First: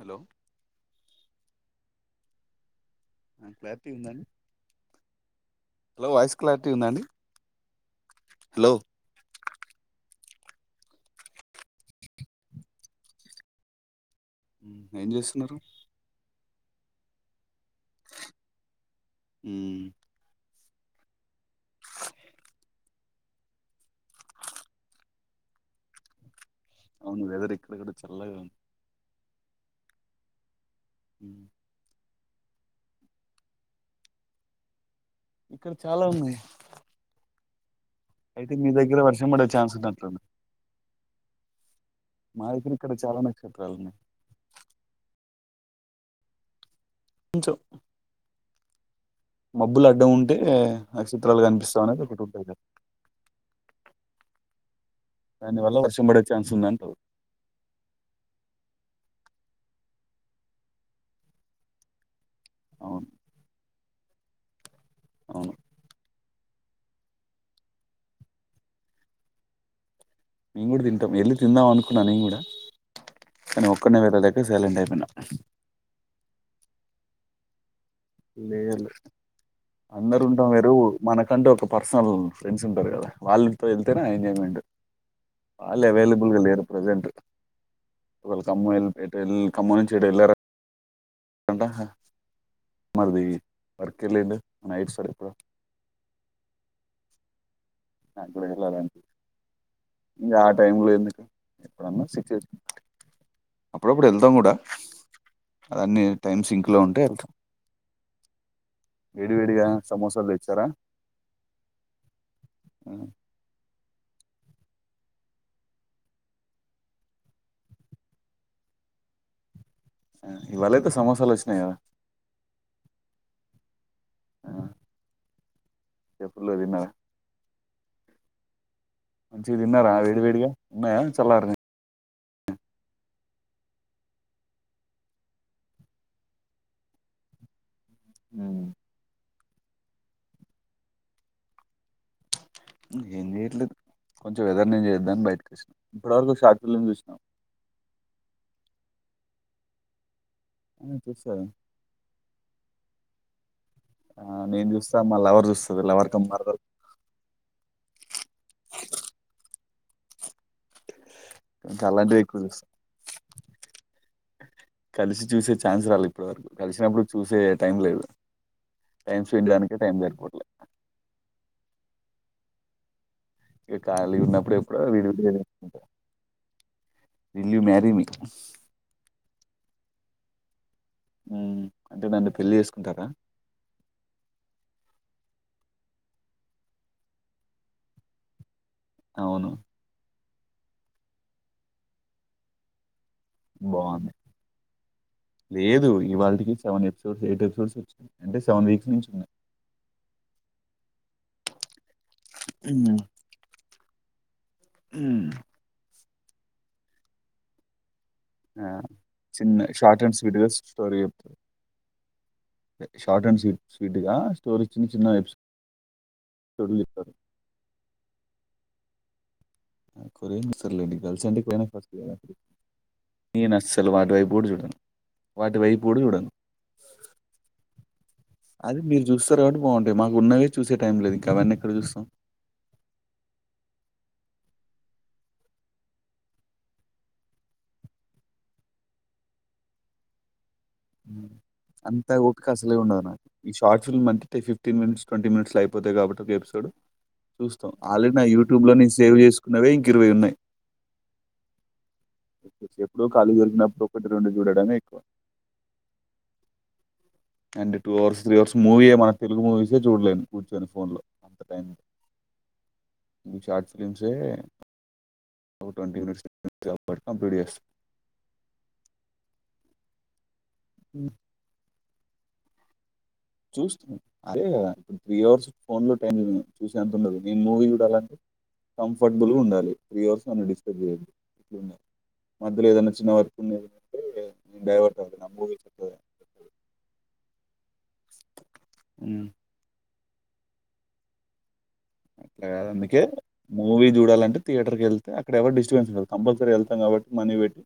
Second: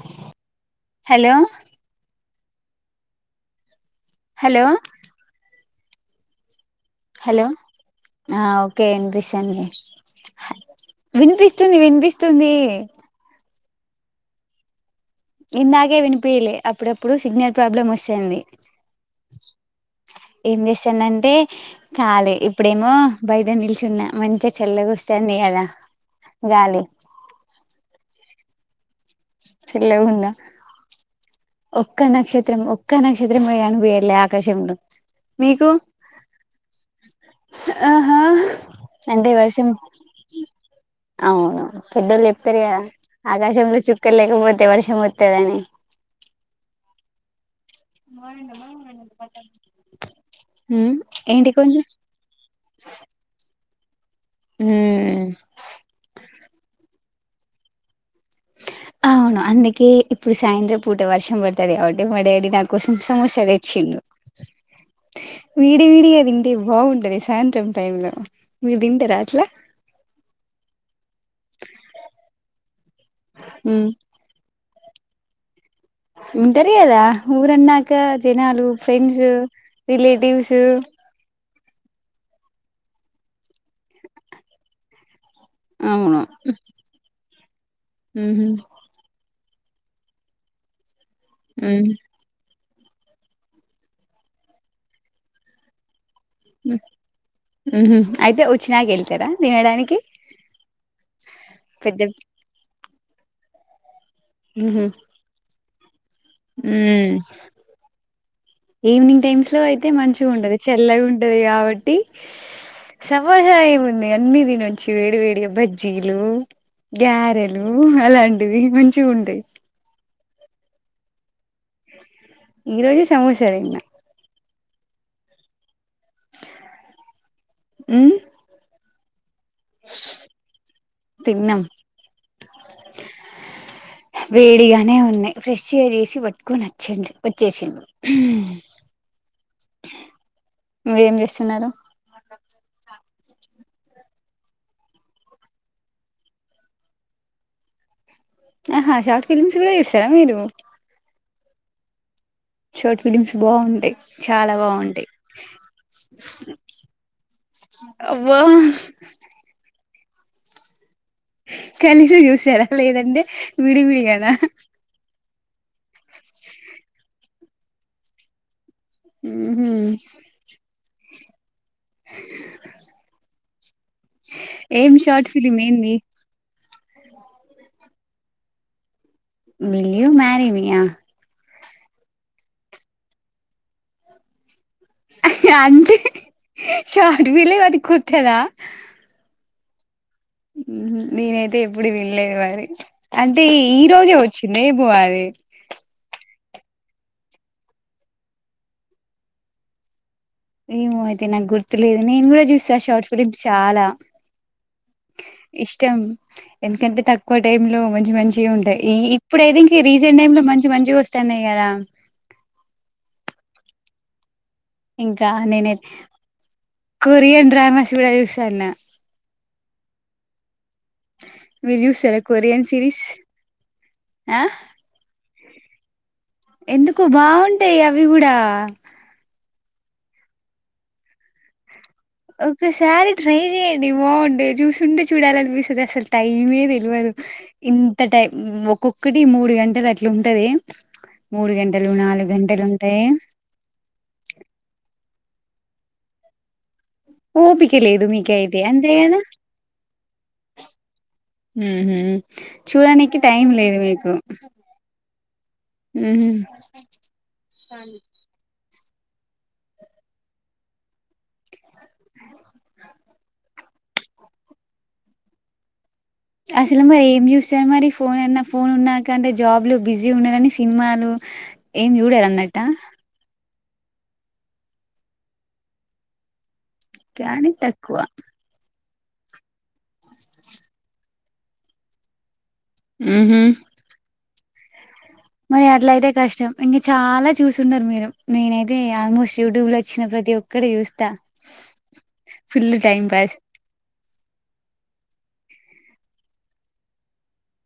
Hello hello అ [inaudible] hello hello voice క్లా hello ఆ okay వినిపిస్తుంది వినిపిస్తుంది వినిపిస్తుంది [inaudible] ఇందాకే వినిపియలే అప్పుడప్పుడు సిగ్నేెల్ ప్రాబ్లం వస్తుంది ఏం జేసానంటే కాలీ ఇప్పుడేమో బయట నిల్చున్న మంచిగా చల్లగ వస్తుంది గదా అవును వెదర్ ఇక్కడ గూడా చల్లగా ఉంది చల్లగుందా ఉమ్ ఒక్క నక్షత్రం ఒక్క నక్షత్రం గూడ గనిపియ్యట్లే ఆకాశంలో మీకు ఇక్కడ చాలా ఉన్నాయి ఆహా అయితే మీ దగ్గర వర్షం పడే చాన్స్ ఉన్నదంటావు అవునవును పెద్దోళ్ళు చెప్తారు దగ్గర గదా ఇక్కడ చాలా నక్షత్రాలు ఆకాశంలో ఉన్నాయి చుక్కలు లేకపోతే వర్షం వ వత్తదని కొంచెం [unintelligible] మబ్బులు అడ్డం ఉంటే ఉమ్, నక్షత్రాలు ఏంటి కొంచెం కనిపిస్తామనేది ఒకటి ఉంటుంది కా ఉమ్, దాని వల్ల వర్షం పడే ఛాన్స్ ఉందటరు అవును అందుకే ఇప్పుడు సాయంత్రం పూట వర్షం పడుతుది కాబటి మా డాడీ న కోసం అవును సమోస తెచ్చిండు అవును వీడి వీడి యే దిం టే బాగుంటది సాయంత్రం టైం లో మీరు దింటరా అట్లా మేము కూడా తింటాం వెళ్ళి తిందాం అనుకున్నా నే కూడా కానీ హ్మ్ ఒక్కడనే వేళ్లలేక సైలెంట్ అయిన ఉంటరు గదా ఊరన్నాక్ కా జనాలు లేదు ఫ్రెండ్స్ అందరు ఉంటాం రిలేటివ్స్ వేరు మనకంటే ఒక పర్సనల్ ఫ్రెండ్స్ ఉంటారు కదా వాళ్ళతో వెళ్తేనే ఎంజాయ్మెంట్ వాళ్ళ అవును. అవైలబుల్గా లేరు ప్రెసెంట్ ఒక హుహు. కమ్మాయిల్ ఇప్పుడు ఎటల్ కమ్మన్ సైడెల్లారా ఉమ్ మరిది వర్క్ ఎల్లిండు నైట్ సరిగా ఉ ఉహు అయితే కూడా వచ్చినాక వెళ్ళాలంటే వెళ్తారా తినడానికి పెద్ద ఎప్పుడన్న సిక్ అయి అప్పుడప్పుడు వెళ్తాం కూడా హుహు. అదన్నీ టైమ్ సింక్ లో ఉంటే హ్మ్. వెళ్తాం ఈవినింగ్ వేడి టైమ్స్ లో వేడిగా అయితే సమోసాలు మంచిగా ఉంటది తెచ్చారా చల్లగా ఉంటది కాబట్టి సమోస ఏముంది అన్నిదినొచ్చు వేడి వేడి బజ్జీలు గారెలు అలాంటివి మంచిగ ఉంటాయి ఇవాళయితే సమోసాలు వచ్చినాయి కదా ఈ రోజు సమోసతిన్న ఎప్పులదిన్న [inaudible] ఉ మ్ మంచిది తిన్నారా వేడి వేడిగా ఉన్నాయా చల్లారినయా తిన్నాం వేడిగానే ఉన్నాయి ఫ్రెష్ గా చేసి పట్టుకొని వచ్చిండు వచ్చేసిండు ఊ మీరేం చేస్తున్నారు ఏం చేయట్లేదు కొంచెం వెదర్నెంజాయ్ చేద్దాం అని బయటకు వచ్చిన ఇప్పటివరకు షార్ట్ ఫిల్మ్ చూసిన ఆహా షార్ట్ ఫిలిమ్స్ కూడా చూస్తరా మీరు అ చూస్తా షర్ట్ ఫిలిమ్స్ బాగుంటాయి ఆ! చాలా నేను చూస్తా. బాగుంటాయి మా లవర్ చూస్తది. లవర్ కమ్ మరదలు. అబ్బా ఇంకా కలిసి అలాంటివి ఎక్కువ చూస్తా. చూసారా లేదంటే విడి విడిగానా కలిసి చూసే ఛాన్స్ రాలి ఇప్పటి వరకు కలిసినప్పుడు చూసే టైం లేదు టైం ఉహు సెడ్చేయడానికే టైం సర్పోవట్లే ఖాళీ ఉన్నప్పుడు ఎప్పుడో ఏం షార్ట్ విలుంటే ఫిలిం ఏంది will you marry me will you మారిమియా అంటే నన్ను పెళ్లి చేసుకుంటారా అంటే షార్ట్ ఫిలిం అది కొత్తదా అవును. నేనైతే ఎప్పుడు వినలేదు వరి అంటే ఈ బావుంది. రోజే వచ్చింద ఏమో అది సెవెన్ ఎపిసోడ్స్ ఎయిట్ ఎపిసోడ్స్ వచ్చాయి అంటే సెవెన్ వీక్స్ నుంచి ఉన్నాయి ఏమో అయితే నాకు గుర్తు ర్తులేదు నేను కూడా చూస్తా మ్మ్. షార్ట్ ఫిలిమ్ చాలా మ్మ్. ఇష్టం ఎందుకంటే తక్కువ టైం లో మంచి మంచిగా ఆ! ఉంటాయి ఈ ఇప్పుడయితే చిన్న ఇంక షార్ట్ అండ్ రీసెంట్ టైమ్ లో స్వీట్‌గా మంచి స్టోరీ చెప్తారు. మంచిగొస్తున్నాయి కదా షార్ట్ అండ్ స్వీట్ స్వీట్ గా ఇంకా నేనై ఎపిసోడ్లు చెప్తారు. కొరియన్ డ్రామాస్ కూడా చూస్తన్న కొరైన్ ముసర్లేండి గల్స్ అండి ఎప్పుడైనా మీరు ఫస్ట్ ఎ ఇగ చూస్తారా కొరియన్ సిరీస్ నేను అస్సలు వాటు వైపు ఆ కూడా చూడను వాటి వైపు కూడా చూడను ఎందుకు బాగుంటాయి అవి కూడా అది మీరు చూస్తారు కాబట్టి అంటే మానాకు ఉన్నవే చూసే టైం లేదు, ఇంకా అవన్నీ ఎక్కడ చూస్తాం ఒక్కసారి ట్రై చెయండి బాగుంటె చూస్తుంటే చూడాలనిపిస్తది అసలు టైమే తెల్వదు ఇంత టై ము ఒక్కొక్కటి మూడు గంటలు అట్లా ఉంటది మూడు గంటలు అంతా నాలుగు ఓపిక గంటలు అసలే ఉండదు ఉంటాయి నాక్ ఈ షార్ట్ ఫిలిమ్ అంటే ఫిఫ్టీన్ మినిట్స్ ట్వెంటీ మినిట్స్లో అయిపోతాయి కాబట్టి ఒక ఎపిసోడ్ చూస్తాం ఓపిక లేదు ఆల్రెడీ నా మీకైతే యూట్యూబ్‌లో అంతే నేను సేవ్ కదా చేసుకున్నవే ఇంకా ఇరవై ఉన్నాయి ఉహు ఎప్పుడో చూడనికి ఖాళీ టైం దొరికినప్పుడు ఒకటి రెండు చూడడమే ఎక్కువ మ్మ్ and two hours three hours movie ఏమో తెలుగు మూవీసే చూడలేం కూర్చొని ఫోన్ లో అంత టైం ఇ షార్ట్ ఫిలిమ్సే ఒక ట్వంటీ మినిట్స్ అసలు మరి కాబట్టి ఏం కంప్లీట్ చూస్తారు చేస్తాను మరి ఫోన్ అన్న ఫోన్ ఉన్నాకంటే జాబ్లు బిజీ ఉన్నన్నేసి సినిమాలు ఏం చూడారా అన్నట్ట చూస్తున్నాం అదే కదా ఇప్పుడు త్రీ అవర్స్ ఫోన్ లో టైం చూసే ఎంత ఉండదు నేను కానీ మూవీ తక్కువ చూడాలంటే కంఫర్టబుల్ ఉండాలి త్రీ అవర్స్ నన్ను డిస్టర్బ్ చేయవద్దు మధ్యలో ఏదన్నా చిన్న వర్క్ ఉహు ఉంది అంటే నేను డైవర్ట్ అవుతాను ఆ మూవీ మరి చెప్తుంది అట్లయితే కష్టం ఇంకా చాలా చూసుండరు మీరు నేనైతే ఆల్మోస్ట్ యూట్యూబ్ లోయ్ వచ్చిన ప్రతి ఒక్కటి చూస్తా అట్లా కాదు ఫుల్ అందుకే టైం పాస్ మూవీ చూడాలంటే థియేటర్ కేల్ అక్కడ ఎవరు డిస్టర్బెన్స్ ఉండదు కంపల్సరీ వెళ్తాం కాబట్టి మనీ పెట్టీ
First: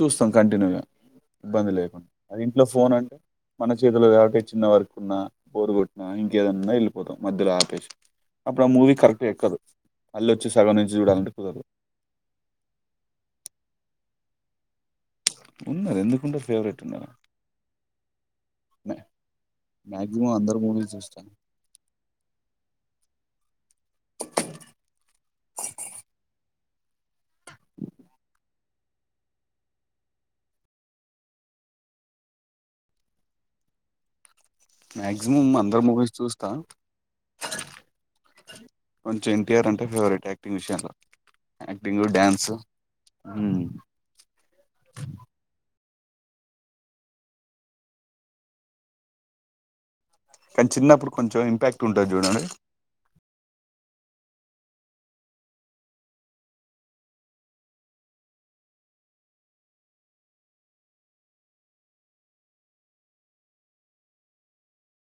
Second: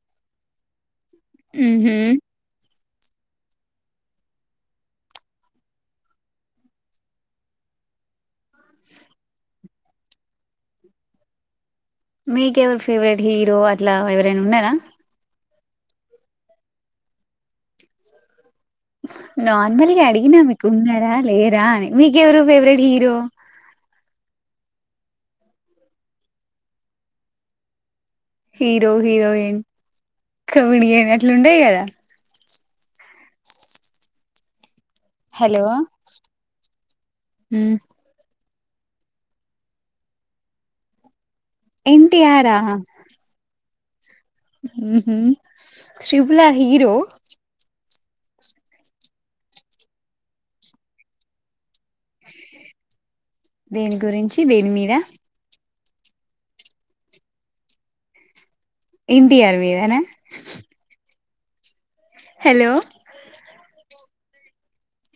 చూస్తాం కంటిన్యూగా ఇబ్బంది లేదు ఉహు అది ఇంట్లో ఫోన్ అం మన చేతిలో కాబటి చిన్న వరకు ఉన్నా బోర్ కొట్టిన ఇంకేదన్నా వెళ్ళిపోతం మధ్యలో ఆపేస్ అప్పుడు ఆ మూవీ కరెక్ట్గా ఎక్కదు మళ్ళీ వచ్చీ సగం నుంచి చూడాలంటే కుదరదు మీకెవరు ఫేవరెట్ హీరో అట్లా ఎవరైనా ఉన్నారా ఉన్నారు ఎందుకు ఉండరు ఫేవరెట్ ఉన్నరు నార్మల్‌గా అడిగినా, మీకు మూవీస్ ఉన్నారా చూస్తా లేరా అని మీకె వరు favourite hero hero heroine comedian అట్ల ఉంటాయి కదా మాక్సిమం హలో అందరు మూవీస్ చూస్తా కొంచె ఎన్టీఆర్ అంటే ఫేవరెట్ యాక్టింగ్ విషయంలో యాక్టింగ్ డ్యాన్సు ఎన్టీఆరా హ్మ్ మ్మ్ హ్మ్ ట్రిపులర్ హీరో కానీ చిన్నప్పుడు కొంచం ఇంపాక్ట్ ఉంటుంది చూడండి దేని గురించి దేని మీద ఎన్టీఆర్ మీదనా hello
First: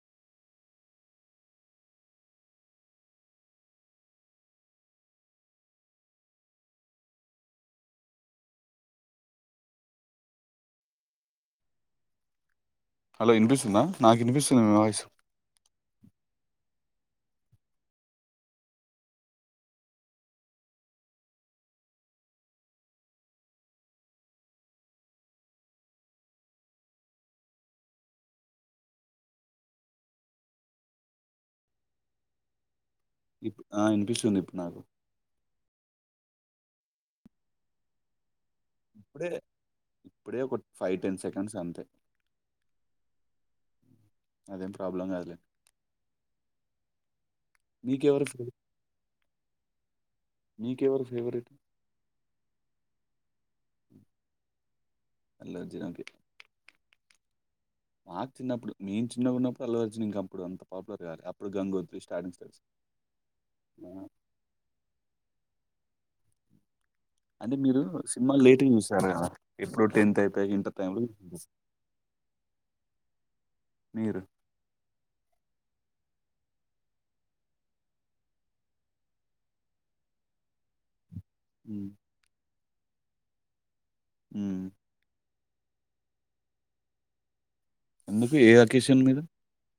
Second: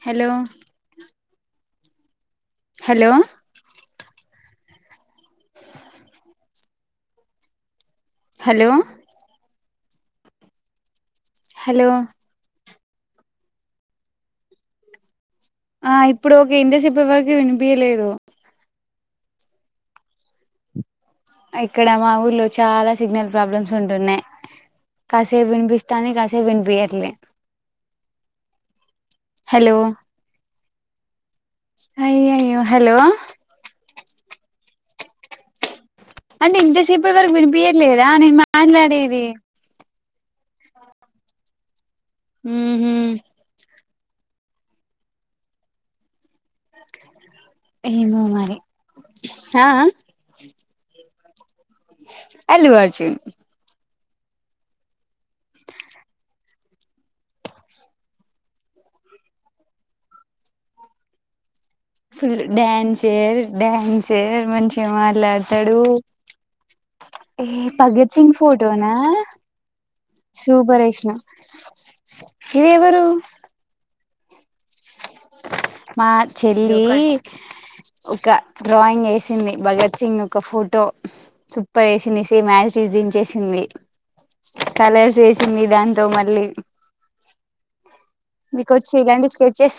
hello hello hello hello వినిపిస్తుందా నాకు వినిపిస్తుంది మీ వాయిస్ ఆ ఇప్పుడు ఓకే ఇంతసేపు ఎవరీకు వినిపియలేదు ఇక్కడ మా ఊర్లో చాలా సిగ్నల్ ప్రాబ్లమ్స్ ఉంటున్నాయ్ కాసేపు వినిపిస్తాంది, కాసేపు వినిపియ్యట్లే హలో అయ్యయ్యో హలో ఇప్పు ఆ అనిపిస్తుంది ఇప్పుడ్ నాకు అంటే ఇంతసేపటి వరకు వినిపియ్యట్లేదా నేను మాట్లాడేది ఇప్పుడే ఇప్పుడే ఒక ఫైవ్ టెన్ సేకన్స్ అంతే ఊహూ అదేం ప్రాబ్లం కాదులే ఏమో నీకెవరు మరి ఆ ఆ మీకెవరు ఫేవరెట్ అల్లు అర్జున్ ఎలర్జీ లాంటి మాకు చిన్నప్పుడు మేము చిన్నగున్నప్పుడు అల్లు అర్జున్ ఇంక అప్పుడు అంత పాపులర్ కాలే అప్పుడు గంగో ఫుల్ డ్యాన్సే డ్యాన్సే మంచిగా మాట్లాడతడు ఏ అంటే మీరు భగత్ సింగ్ సినిమాలు లేట్గా ఫోటోనా చూసారు కదా ఎప్పుడు టెన్త్ అయిపోయాక ఇంటర్ సూపర్ టైంలో ఏసిన చూసారు ఇదెవరు మీరు మా చెల్లి ఒక డ్రాయింగ్ వేసింది, భగత్ సింగ్ ఒక ఫోటో సూపర్ మ్మ్. వేసింది, సేమ్ అసిటిస్ దించేసింది మ్మ్. కలర్స్ వేస్ చింది దాంతో మళ్ళీ ఎందుకు ఏ మీకోచ్చా అకేషన్ మీద ఇలాంటి స్కెచెస్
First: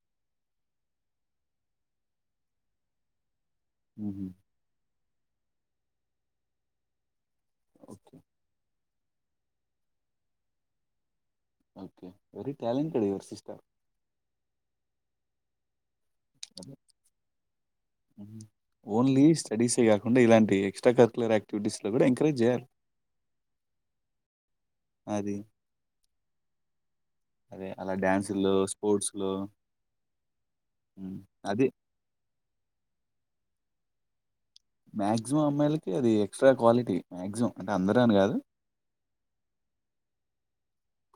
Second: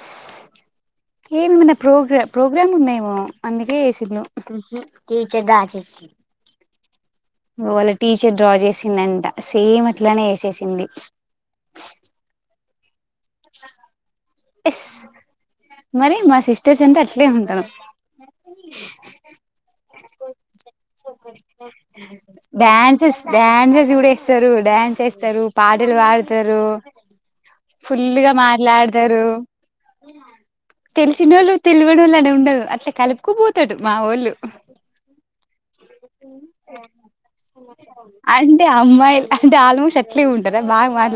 ఏమన్నా ప్రోగ్రా ప్రోగ్రామ్ ఉందేమో అందుకే వేసింది మ్మ్. టీచర్ డ్రా చేసిం వాళ్ల ఓకే టీచర్ డ్రా చేసి దంట సేమ్ అట్లనే ఏసేసింది okay very talented your sister yes మరి మా సిస్టర్స్ అంటే అట్లే ఉంటాం తే కాకుండా ఇలాంటి కరికులర్ యాక్టివిటీస్లో కూడా ఎంకరేజ్ చేయాలి డ్యాన్సెస్ డ్యాన్సెస్ కూడా ఎస్తారు డ్యాన్స్ అది ఎస్తారు, పాటలు పాడతారు అదే అలా ఫుల్లుగా డ్యాన్సుల్లో మాట్లాడతారు స్పోర్ట్స్లో తెలిసినోళ్ళు అది తేల్వనోళ్లు అనీ ఉండదు అట్లా కలుపకపోతాడు మా ఓళ్ళు మాక్సిమం అమ్మాయిల్ అది ఎక్స్ట్రా క్వాలిటీ మ్యాక్సిమం అంటే అందరని కాదు చట్లీ ఉం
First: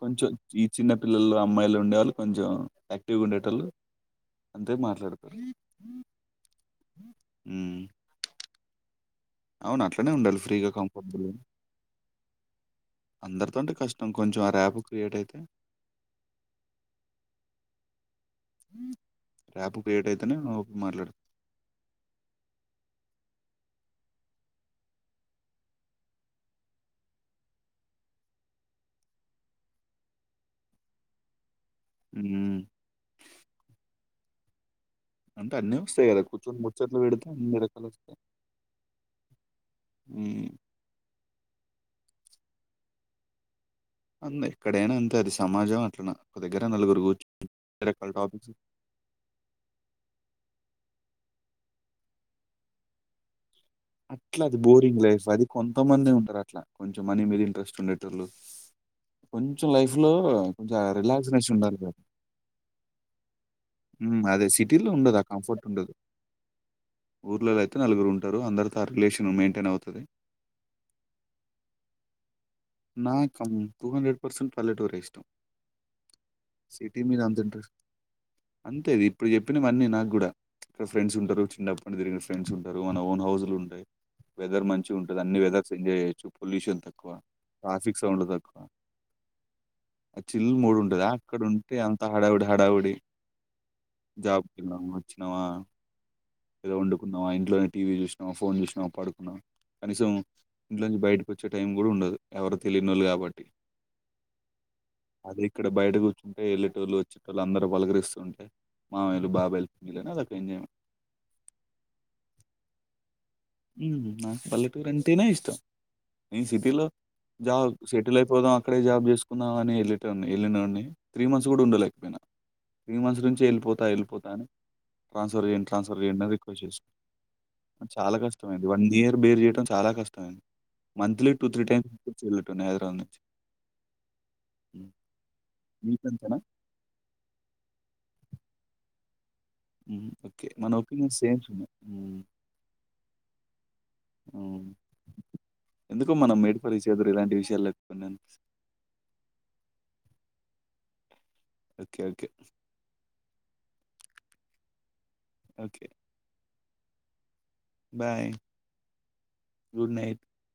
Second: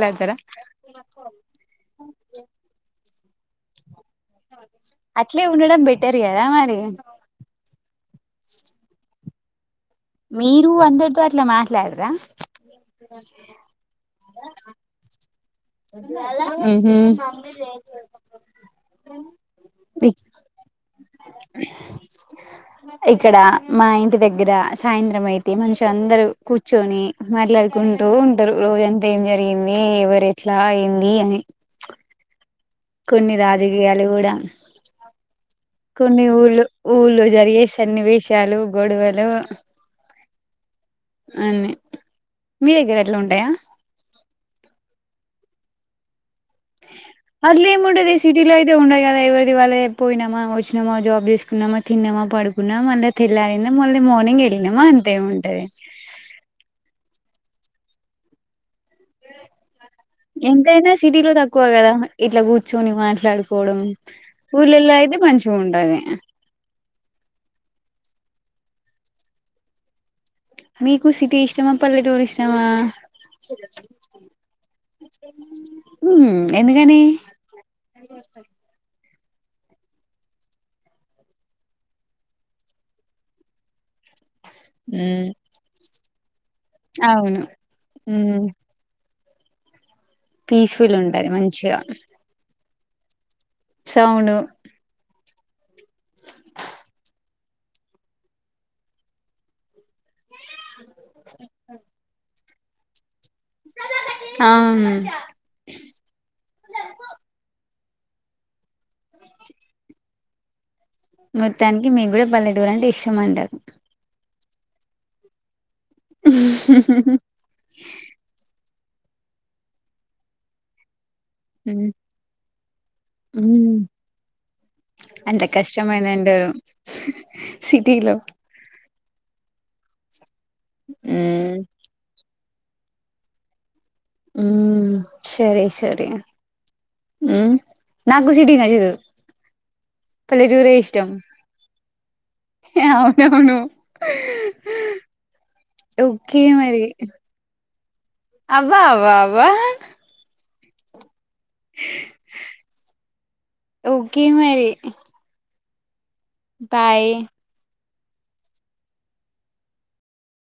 కొంచెం ఈ చిన్న పిల్లలు అమ్మాయిలు ఉండేవాళ్ళు కొంచెం యాక్టివ్గా ఉండేటోళ్ళు అంతే అట్లే ఉండడం మాట్లాడతారు బెటర్ గదా మరి హ్మ్. అవును. అట్లనే ఉండాలి ఫ్రీగా, మీరు అందరితో అట్లా మాట్లాడరా అందరితోంటి కష్టం కొంచెం ఆ ర్యాప్ క్రియేట్ అయితే ఉహూ రాపో క్రియేట్ అయితేనే అ మాట్లాడతా ఇక్కడ మా ఇంటి దగ్గర సాయంత్రం అయితే మంచిగా అందరూ కూర్చొని మాట్లాడుకుంటూ ఉంటారు రోజంతా ఏం జరిగింది, ఎవరు ఎట్లా ఏంది అని ఉహూ కొన్ని రాజకీయాలు కూడా అంటే అన్నీ వస్తాయి గదా! కొన్ని కూర్చొని ఊళ్ళు ముచ్చట్లు ఊళ్ళో పెడితే అన్ని జరిగే సన్నివేశాలు, గొడవలు ఉమ్ అన్ని, మీ దగ్గర అట్లా ఉంటాయ అంద్ ఎక్కడైనా అంతే అది సమాజమే అట్లనా అట్లే ఏముంటది టాపిక్స్ సిటీలో అయితే ఉండదు కదా ఎవరిది వాళ్ళదే పోయినమా వచ్చి ఉన్నమా, జాబ్ చేసుకున్నమా, తిన్నమా పడుకున్నమా, మళ్ళా తెల్లారి అట్లా అది బోరింగ్ లైఫ్ అది కొంతమందె ఉంటరు అట్లా కొంచెం. మనీ మీద ఇంట్రెస్ట్ ఉండేటోళ్లు ఆ ఎంతైనా సిటీలో రిలాక్స్‌నెస్ తక్కువ ఉండాలి కదా గదా! ఇట్లా కూర్చొని మాట్లాడుకోవడం. హ్మ్. అదే సిటీలో ఊర్లల్లో అయితే మంచిగాఉంటది. ఊర్లలయితే నలుగురు ఉంటరు, అందరితో ఆ రిలేషన్ మేన్టెన్ అవుతది. మీకు సిటీ ఇష్టమా? పల్లెటూరు ఇష్టమా? నాకం పల్లెటూరే ఇష్టం. ఉమ్ ఎందుకని సిటీ మీద అంత ఇంట్రెస్ట్ అంతే ఇది ఇప్పుడు చెప్పినవన్నీ నాకు కూడా. ఇక్కడ ఫ్రెండ్స్ ఉంటరు, చిన్నప్పనుంచి తిరిగిన ఫ్రెండ్స్ ఉంటరు. మన ఓన్ హౌజ్ లు ఉంటయి. వెదర్ మంచిగా ఉంటది. అన్ని వెదర్స్ ఎంజాయ్ చేయొచ్చు పొల్యూషన్ తక్కువా. అవును ట్రాఫిక్ సౌండ్లు ఉమ్ తక్కువా. చిల్ మూడు పీస్ఫుల్ ఉంటది. అక్కడ ఉంటే మంచిగా అంత హడావుడి హడావుడి సౌండ్ జాబ్కి వెళ్ళినామా వచ్చినమా ఎదో వండుకున్నావా, ఇంట్లోనే టీవీ చూశినవా ఫోన్ చూసినావా పడుకున్నవా. కనీసం ఇంట్లో నుంచి బయటకు వచ్చే టైం కూడా ఉండదు ఎవరు తెలియనోళ్ళు కాబ ట్టి, ఆ అదే ఇక్కడ బయట కూర్చుంటే ఎల్లెటోళ్ళు వచ్చేటోళ్ళు అందరు పలకరి స్తుంటే మామయ్యలు బాబాయిలు పిన్నిలని అదొక ఎంజాయ్మెంట్. మొత్తానికి మీకు కూడా పల్లెటూరు అంటే ఇష్టం అంటరు. హ్మ్ నాకు పల్లెటూరు అంటేనే ఇష్టం. నేను సిటీలో జాబ్ సెటీల్ అయిపోదాం అక్కడే జాబ్ చేసుకుందాం అని వెళ్ళేటోన్ని వెళ్ళినోన్ని త్రీ మంత్స్ కూడా ఉమ్ ఉండలేకపోయినా. త్రీ మంత్స్ నుంచే హ్మ్ ఎళ్ళిపోతా ఎళ్ళిపోతా అని అంత ట్రాన్స్ఫర్ చేయండి ట్రాన్స్ఫర్ చేయండి అని కష్టమైందంటరు సిటీలో. నాకు వన్ ఇయర్ బేర్ చేయడం చాలా కష్టమైంది. Monthly two hmm three times వచ్చి వెళ్ళె టోన్ని హైదరాబాదు నుంచి. ఉమ్. హ్మ్ సరే సరే. మీకంతేనా హ్మ్ నాకు సిటీ నచ్చదు. హ్ ఓకే మన పల్లెటూరే ఇష్టం ఒపీనియన్ సేమ్స్ ఉన్నయి. హ్ అవునవును. ఎందుకో మనం మేడ్ ఫర్ ఇచ్ అదర్ ఇలాంటి విషయాల్లో ఎక్కువ అబ్బా అబ్బా అబ్బా ఓకే ఓకే ఒకే మరి. Okay bye bye good night.